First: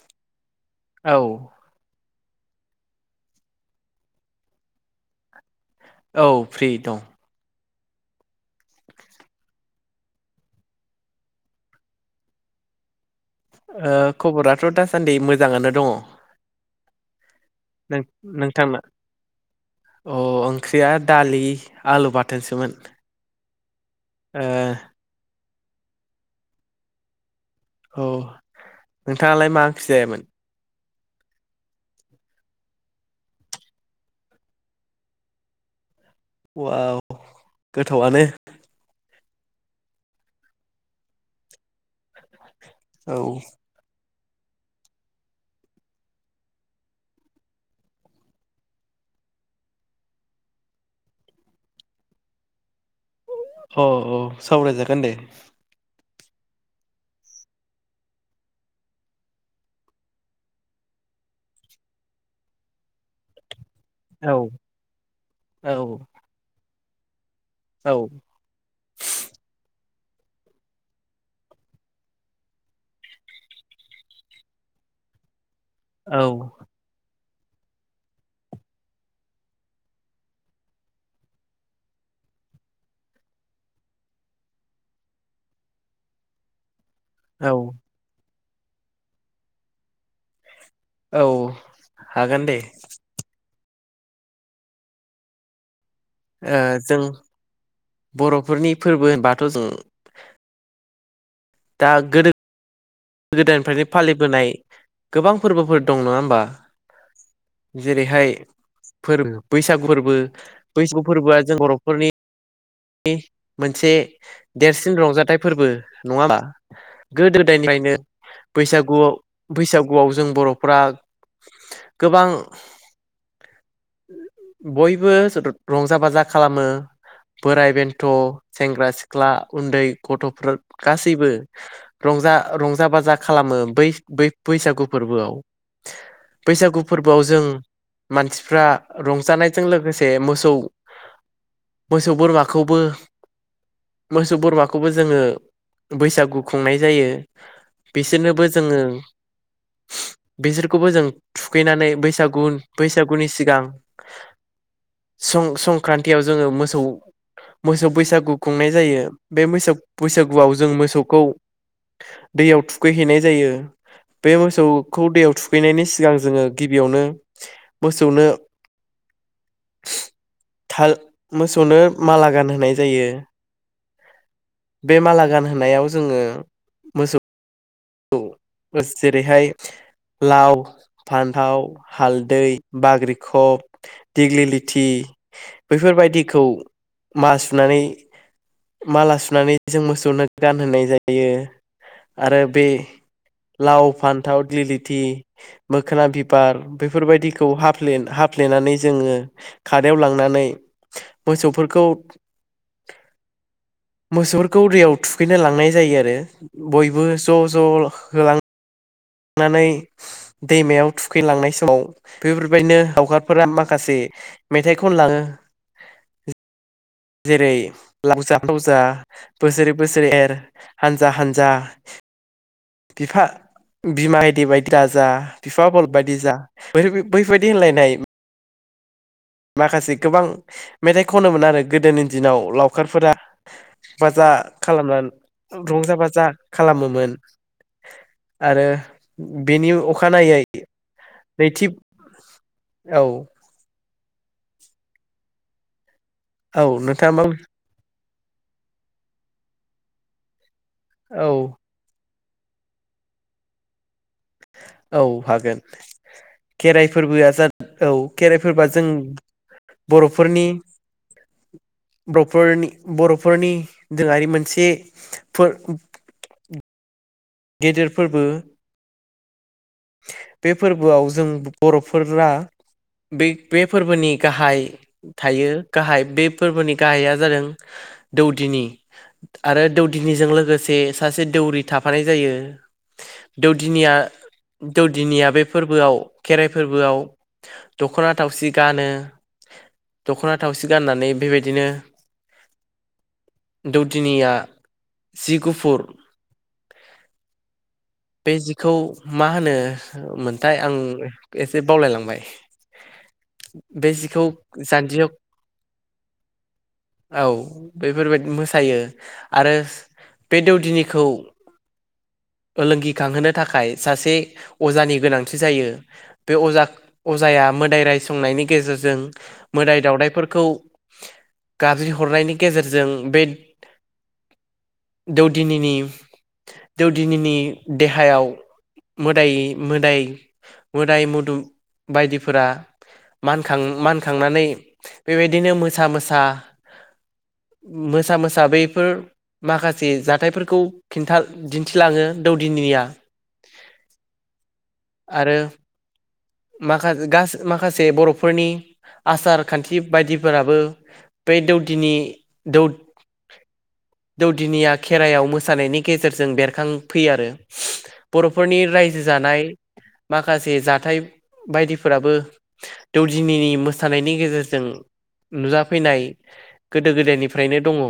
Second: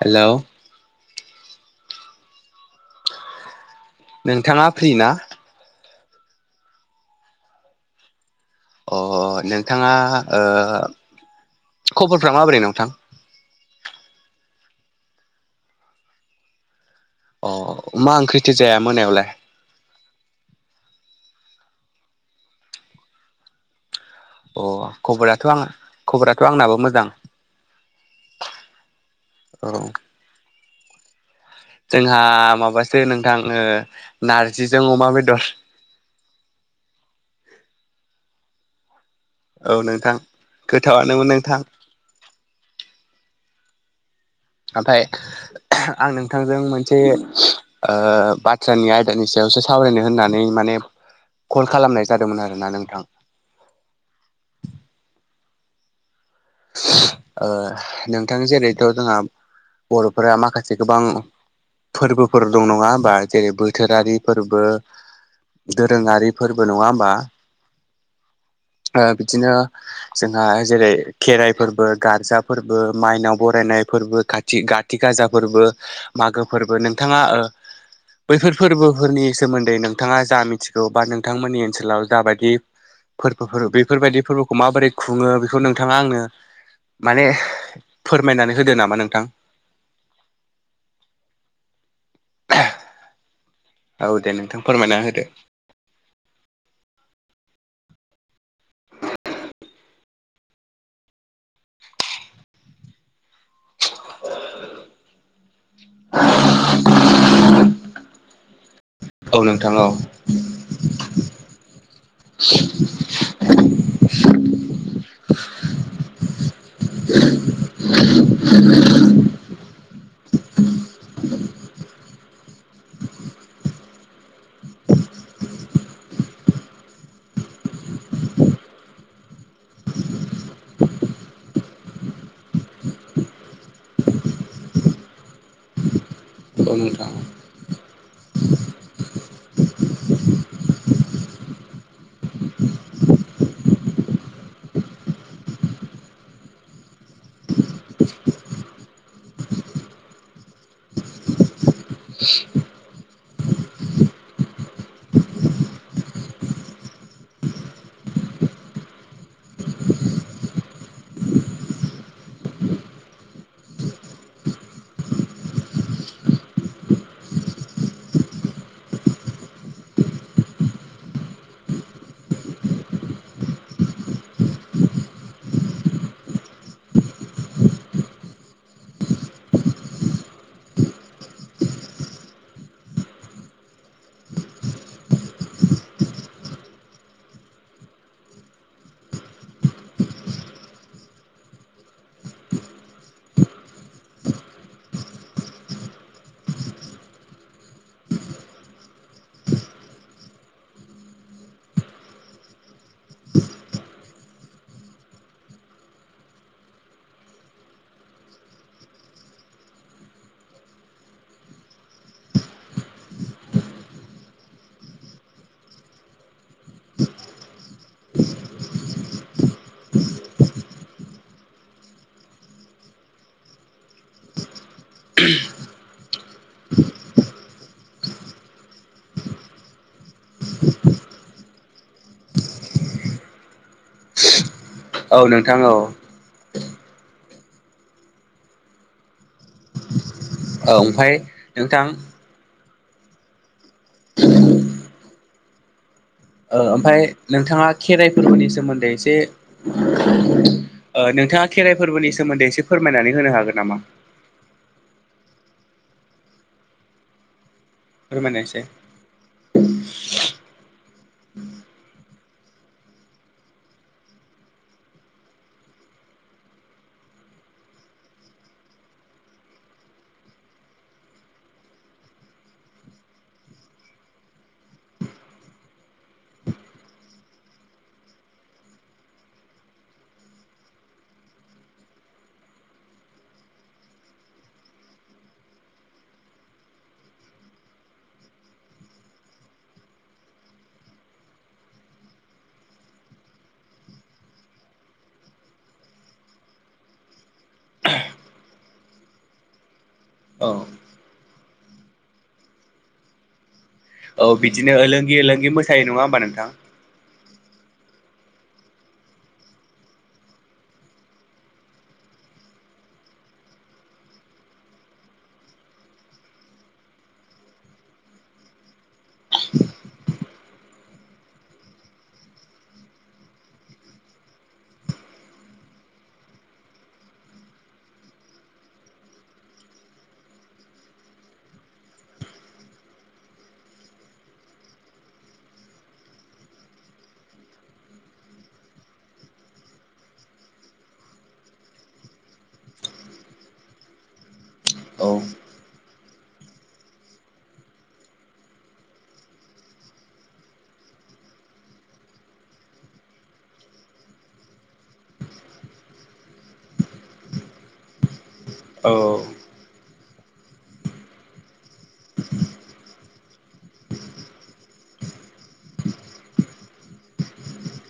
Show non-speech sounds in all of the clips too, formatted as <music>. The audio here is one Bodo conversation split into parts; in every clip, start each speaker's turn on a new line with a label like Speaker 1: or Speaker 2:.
Speaker 1: हेलौ।
Speaker 2: औ
Speaker 1: नोंथाङा फ्रि ना?
Speaker 2: औ फ्रि दं।
Speaker 1: ओ नोंथाङा ओ खबरफोरा माबोरै नोंथां?
Speaker 2: ओ खबराथ' दासान्दि मोजाङानो दङ'
Speaker 1: अ
Speaker 2: नों
Speaker 1: मा ओंख्रिथो जाया
Speaker 2: नोंथांना
Speaker 1: मोनायावलाय
Speaker 2: ओ ओंख्रिया दालि आलु बाथोनसोमोन।
Speaker 1: ओ खबराथ' आं खबराथ' आंनाबो मोजां।
Speaker 2: औ नोंथाङालाय मा
Speaker 1: औ
Speaker 2: ओंख्रि जायामोन
Speaker 1: जोंहा माबासो नोंथां ओ नारजिजों अमा बेदर
Speaker 2: औवाव गोथावआनो
Speaker 1: औ नोंथां गोथावानोमोन नोंथां
Speaker 2: औ
Speaker 1: ओमफ्राय आं नोंथांजों मोनसे ओ बाथ्रानि आयदानि सायावसो सावरायनो होननानै माने कल खालामनाय जादोंमोन आरोना नोंथां
Speaker 2: ओ ओ सावराय जागोन दे
Speaker 1: ओ नोंथां जेरैथ' जोंहा बर'फोरा माखासे गोबां फोरबोफोर दं नङा होनबा जेरै बो थोरारि
Speaker 2: औ
Speaker 1: फोरबो
Speaker 2: औ
Speaker 1: दोरोङारि फोरबो नङा होमबा ओ बिदिनो जोंहा जेरै खेराइ फोरबो गारजा फोरबो माइनाव बरायनाय फोरबो खाथि गाथि गाजा फोरबो
Speaker 2: औ
Speaker 1: मागो फोरबो नोंथाङा ओ बैफोर फोरबोफोरनि सोमोन्दै नोंथाङा जा मिथिगौ बा नोंथांमोननि ओनसोलाव जाबायदि फोरबोफोर बेफोरबायदि फोरबोखौ माबोरै खुङो बेखौ नों थाङा आंनो माने
Speaker 2: औ
Speaker 1: फोर फोरमायनानै होदो नामा नोंथां
Speaker 2: औ हागोन दे
Speaker 1: औ दे नोंथां फोरमायना होदो
Speaker 2: ओ जों बर'फोरनि फोरबो होनबाथ' जों दा गोदो गोदायनिफ्रायनो फालिबोनाय गोबां फोरबोफोर दं नङा होमबा जेरैहाय
Speaker 1: औ
Speaker 2: फोरबो
Speaker 1: नोंथां औ
Speaker 2: बैसागु फोरबो बैसागु फोरबोआ जों बर'फोरनि नि मोनसे देरसिन रंजाथाइ फोरबो नङा होमबा गोदो गोदायनिफ्रायनो बैसागुआव बैसागुआव जों बर'फ्रा गोबां बयबो ज रंजा बाजा खालामो बोराइ बेन्थ' सेंग्रा सिख्ला उन्दै गथ'फोर गासैबो रंजा जा रंजा बाजा खालामो बै बै बैसागु फोरबोआव
Speaker 1: <inaudible>
Speaker 2: बैसागु
Speaker 1: नोंथां
Speaker 2: फोरबोआव जों मानसिफ्रा रंजानायजों लोगोसे मोसौ मो सौ बोरमाखौबो मोसौ बोरमाखौबो जोङो बैसागु खुंनाय जायो बिसोरनोबो जोङो बिसोरखौबो जों थुखैनानै बैसागु बैसागुनि सिगां सं संक्रान्तियाव जोङो मोसौ मोसौ बैसागु खुंनाय जायो बे मोसौ बैसागुआव जों मोसौखौ दैयाव थुखैहैनाय जायो बे मोसौखौ दैयाव थुखैनायनि सिगां जोङो गिबियावनो मोसौनो
Speaker 1: <inaudible>
Speaker 2: थाल मोसौनो माला गानहोनाय जायो। बे माला गानहोनायाव जोङो मोसौ औ जेरैहाय लाव फान्थाव हालदै बाग्रिखब दिग्लि लथि बैफोरबायदिखौ मा सुनानै माला सुनानै जों मोसौनो गानहोनाय जायो आरो बे लाव फान्थाव दिग्लि लिथि मोखोना बिबार बेफोरबायदिखौ हफ्ले हा फ्लेनानै जोङो खारायाव लांनानै मोसौफोरखौ
Speaker 1: <inaudible>
Speaker 2: मोसौफोरखौ दैयाव थुखैना लांनाय जायो आरो बयबो ज' ज' होलां थांनानै दैमायाव थुखैलांनाय समाव बेफोरबायदिनो हगारफोरा माखासे मेथाइखौ खनलाङो।
Speaker 1: <inaudible>
Speaker 2: जेरै लावजा लावजा बोसोरै बोसोरै हानजा हानजा बिफा बिमा गायदे बिदि बायदि दाजा बिफा बल बायदि जा बैबायदि होनलायनाय माखासे गोबां मेथाइ खनोमोन आरो गोदोनि दिनाव लावखारफोरा बाजा खालामनानै
Speaker 1: औ नोंथां औ
Speaker 2: रंजा बाजा खालामोमोन आरो बेनि अ अखानायै
Speaker 1: औ ओमफाय
Speaker 2: नैथि
Speaker 1: नोंथां
Speaker 2: औ
Speaker 1: ओ
Speaker 2: औ
Speaker 1: ओमफ्राय
Speaker 2: नोंथाङा मा
Speaker 1: नोंथाङा खेराइ फोरबोनि सोमोन्दै एसे ओ
Speaker 2: औ
Speaker 1: नोंथाङा खेराइ फोरबोनि सोमोन्दै एसे फोरमायनानै होनो हागोन नामा?
Speaker 2: औ हागोन खेराइ फोरबोआ जा औ
Speaker 1: फोरमायनायसाय
Speaker 2: खेराइफोरबाआ जों बर'फोरनि <inaudible> बर'फोरनि बर'फोरनि दोङारि मोनसे गेदेर फोरबो। बे फोरबोआव जों बर'फोरा बे बे फोरबोनि गाहाय थायो गाहाय बे फोरबोनि गाहाइया जादों दौदिनि आरो दौदिनिजों लोगोसे सासे दौरि थाफानाय जायो दौदिनिया दौदिनिया बे फोरबोआव खेराइ फोरबोआव दख'ना थावसि गानो
Speaker 1: <inaudible>
Speaker 2: दख'ना थावसि गाननानै बेबायदिनो दौदिनिया जि गुफुर बे जिखौ मा होनो
Speaker 1: औ
Speaker 2: मोनथाय आं एसे बावलायलांबाय <inaudible>
Speaker 1: औ बिदिनो
Speaker 2: जान्जियाव
Speaker 1: लोंगिलोंगि मोसायो नङा होमबा नोंथां
Speaker 2: औ बेफोरबायाददि मोसायो आरो बे दौदिनिखौ
Speaker 1: <inaudible>
Speaker 2: लोंगिखांहोनो थाखाय सासे अजानि गोनांथि जायो बे अजा अजाया मोदाय रायसंनायनि गेजेरजों मोदाय दावउदायफोरखौ
Speaker 1: <inaudible>
Speaker 2: गाज्रि हरनायनि गेजेरजों बे दौदिनिनि दौदिनिनि देहायाव मोदाय मोदाय मोदाय मुदोम बायदिफोरा मानखां मानखांनानै बेबायदिनो मोसा मोसा मोसा मोसा बैफोर माखासे जाथायफोरखौ खिन्था दिन्थिलाङो दौदिनिया
Speaker 1: औ
Speaker 2: आरो माखा गासै माखासे बर'फोरनि आसार खान्थि बायदिफोराबो बे दौदिनि दौ
Speaker 1: <inaudible>
Speaker 2: दौदिनिया खेराइयाव मोसानायनि गेजेरजों बेरखांफैयो आरो बर'फोरनि
Speaker 1: औ
Speaker 2: रायजो जानाय माखासे जाथाय बायदिफोराबो दौदिनिनि मोसानायनि गेजेरजों नुजाफैनाय गोदो गोदायनिफ्रायनो दङ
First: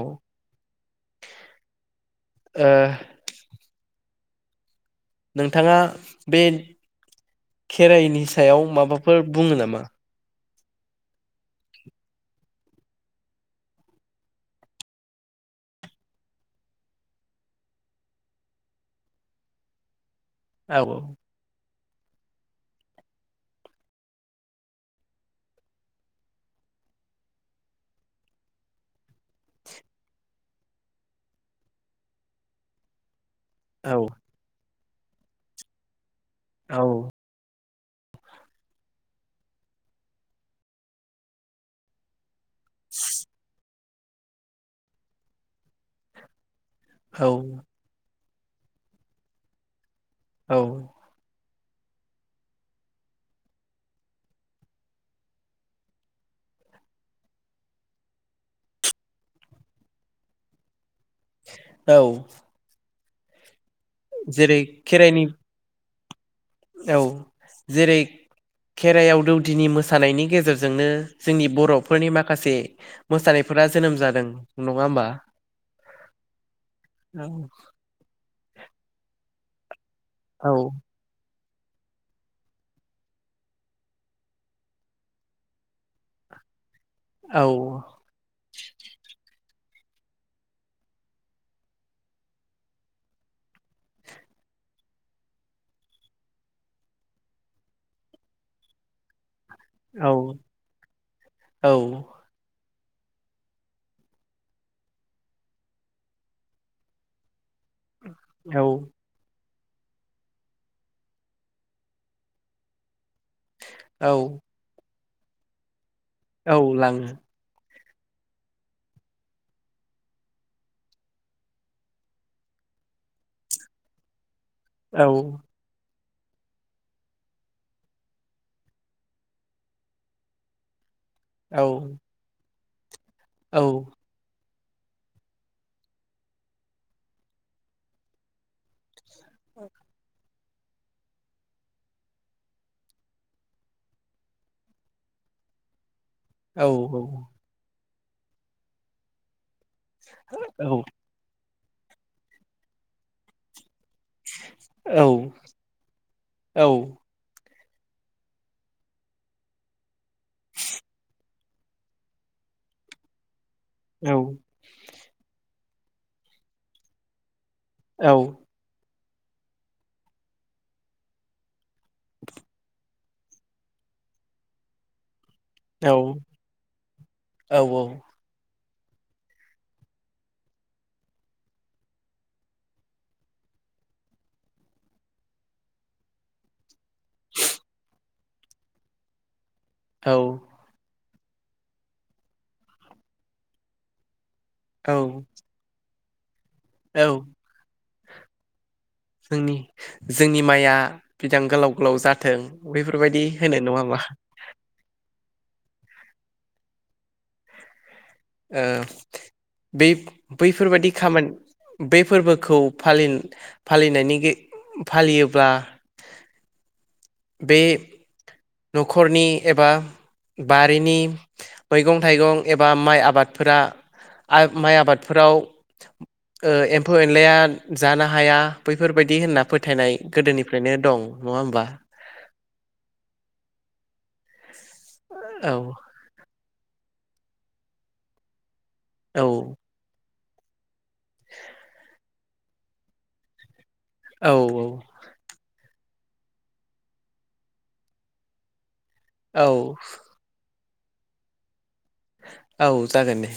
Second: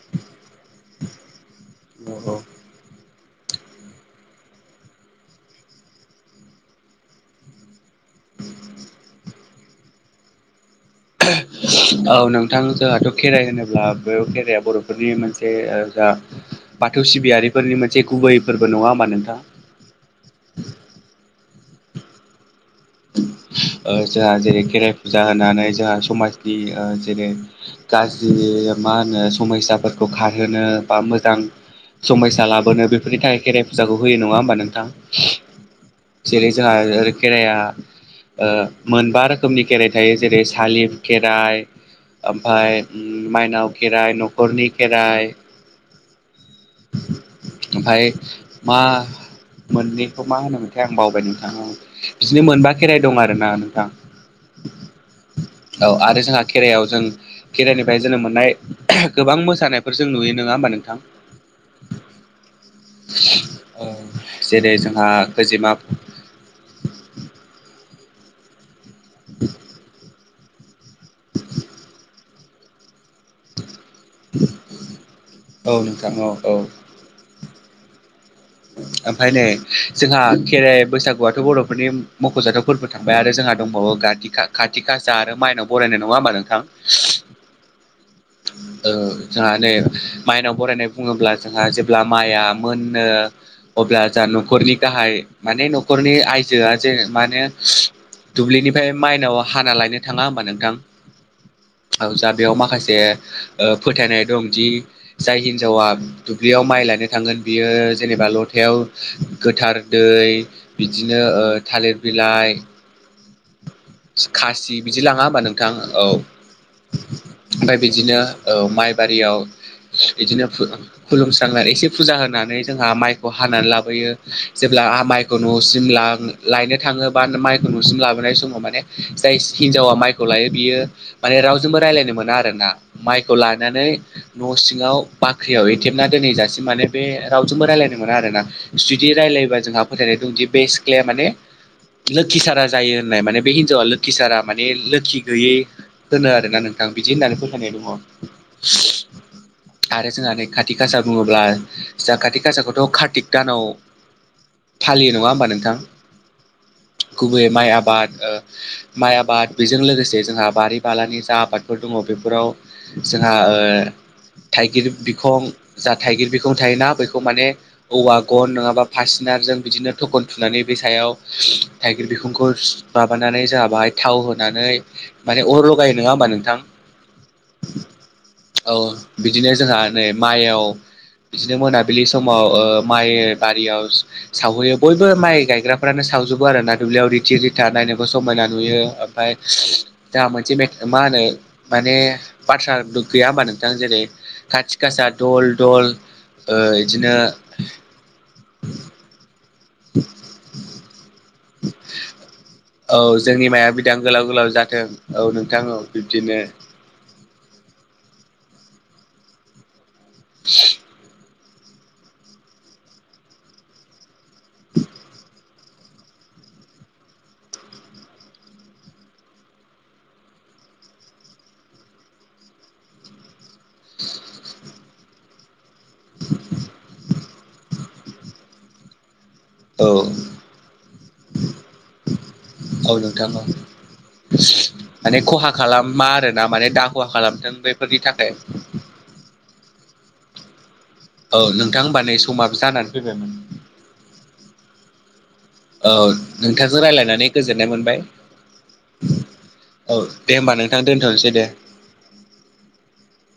Speaker 1: <inaudible>
Speaker 2: ओ नोंथाङा बे खेराइनि सायाव माबाफोर बुङो नामा
Speaker 1: औ नोंथां जोंहाथ' खेराइ होनोब्ला बे खेराइाया बर'फोरनि मोनसे बाथौ सिबियारिफोरनि मोनसे गुबैफोरबो नङा होमबा नोंथां
Speaker 2: औ
Speaker 1: ओ जोंहा जेरै खेराइ फुजा होनानै जोंहा समाजनि जेरै गाज्रि मा होनो समयसाफोरखौ खारहोनो बा मोजां समयसा लाबोनो बेफोरनि थाखाय खेराइ
Speaker 2: औ
Speaker 1: फुजाखौ होयो नङा होमबा नोंथां जेरै जोंहा
Speaker 2: औ
Speaker 1: ओरै खेराइआ ओ मोनबा रोखोमनि खेराइ थायो जेरै सालिब खेराइ ओमफ्राय माइनाव खेराइ न'खरनि खेराइ
Speaker 2: औ
Speaker 1: ओमफ्राय मा मोननि बेखौ मा
Speaker 2: औ
Speaker 1: होनोमोनथाय आं बावबाय नोंथा ओं बिदिनो मोनबा खेराइ दं आरो ना नोंथां औ आरो जोंहा खेरायाव जों खेराइनिफ्राय जोङो मोननाय गोबां मोसानायफोर जों नुयो नङा होमबा नोंथां
Speaker 2: औ
Speaker 1: ओ जेरै जोंहा खोजिमा
Speaker 2: औ जेरै खेराइयाव दौदिनि मोसानायनि गेजेरजोंनो जोंनि बर'फोरनि माखासे मोसानायफोरा जोनोम जादों नङा होमबा
Speaker 1: औ नोंथां औ औ
Speaker 2: औ
Speaker 1: ओमफ्राय नै जोंहा
Speaker 2: औ
Speaker 1: खेराइ बैसागु ' बर'फोरनि मख'जाथाव फोरबो थांबाय आरो जोंहा दंबावो खाथिखासा आरो माइनाव बरायनाय नङा होमबा आरो नोंथां
Speaker 2: औ
Speaker 1: ओ जोंहा नै माइनाव बरायनाय बुङोब्ला जोंहा जेब्ला माइआ मोनो अब्ला ज न'खरनि गाहाय माने न'खरनि आयजोआ जे माने दुब्लिनिफ्राय माइनावा हाना लायनो
Speaker 2: औ
Speaker 1: थाङा होमबा नोंथां औ जा बेयाव माखासे ओ फोथायनाय दं दि जाय हिनजावा दुब्लियाव माइ लानो थांगोन बियो जेनेबा
Speaker 2: औ
Speaker 1: लथायाव गोथार दै बिदिनो ओ थालिर बिलाइ
Speaker 2: औ
Speaker 1: खासि बिदि लाङा होमबा नोंथां औ
Speaker 2: औ लाङो
Speaker 1: ओमफ्राय बिदिनो औ माइ बारियाव बिदिनो खुलुमस्रां एसे फुजा होनानै जोंहा माइखौ हानानै लाबोयो जेब्ला हा
Speaker 2: औ
Speaker 1: माइखौ न'सिम लायनो थाङोबा माइखौ न'सिम लाबो ननाय समाव माने जाय हिनजावा माइखौ लायो बियो माने
Speaker 2: औ
Speaker 1: रावजोंबो रायजलायनो मोना आरो ना माइखौ
Speaker 2: औ
Speaker 1: लानानै न' सिङाव बाख्रियाव एथेबना दोनै जाासिम माने बे रावजोंबो रायलायनो मोना आरो जि बिदि रायलायबा जोंहा फोथायनाय दंदि बेसख्लाया माने लोखि सारा जायो नाय माने बे हिनजावा लोखि सारा माने लोखि गैयै होनो आरोना
Speaker 2: औ
Speaker 1: नोंथां बिदि होननानै फोथायनाय दङ आरो जोंहा नै खाति
Speaker 2: औ
Speaker 1: खाासा बुङोब्ला जों खाात गासाखौथ' कार्तिक दानाव फालियो नङा होमबा नोंथां गुबैय आबाद माइ आबाद बेजों लोगोसे जोंहा बारि बालानि जा आबादफोर दङ बेफोराव जोंहा ओ थाइगिर बिखं जा थाइगिर बिखं थायोना बेखौ माने
Speaker 2: औ
Speaker 1: औवा गन
Speaker 2: औ
Speaker 1: नङाबा फासिनारजों बिदिनो थखन थुनानै बे सायाव थाइगिर बिखुंखौ माबानानै जोहा बाहाय थाव होनानै माने अर लगायो
Speaker 2: औ
Speaker 1: नङा होमबा नोंथां।
Speaker 2: औ
Speaker 1: औ बिदिनो जोंहा नै माइयाव। बिदिनो मोनाबिलि समाव ओ माइ बारियाव सावहैयो बयबो माइ गायग्राफ्रानो सावजोबो आरो ना। जोंहा नायनोबो समायना नुयो ओमफ्राय
Speaker 2: औ
Speaker 1: जोहा मोनसे मा होनो माने बाथ्रा गैया होमबा नोंथां जेरै खाथि
Speaker 2: औ
Speaker 1: गासा दल दल ओ
Speaker 2: औ
Speaker 1: बिदिनो
Speaker 2: जोंनि जोंनि माइया बिदां गोलाव गोलाव जाथों बेफोरबायदि होनो नङा होमबा।
Speaker 1: ओ जाथो औ नोंथां औ बिदिनो अब्ला।
Speaker 2: ओ बै बैफोरबायदि खामानि बेै फोरबोखौ फालिन फालिनायनि गे फालियोब्ला
Speaker 1: <unintelligible>
Speaker 2: बे न'खरनि एबा बारिनि मैगं थाइगं एबा माइ आबादफोरा माइ आबादफोराव ओ एम्फौ एनलाया जानो हाया बैफोरबायदि होनना
Speaker 1: औ
Speaker 2: फोथायनाय गोदोनिफ्रायनो दं नङा होमबा।
Speaker 1: औ नोंथां माने खहा
Speaker 2: औ
Speaker 1: खालामा आरो माने दाखुवा खालामथों बेफोरनि थाखाय
Speaker 2: औ।
Speaker 1: औ नोंथां होमबा नै समाबो जानानै फैबाय मोन।
Speaker 2: औ औ।
Speaker 1: औ नोंथांजों राय्लायनानै गोजोननाय मोनबाय।
Speaker 2: औ
Speaker 1: औ दे होमबा नोंथां दोनथ'नोसै दे।
Speaker 2: औ जागोन दे।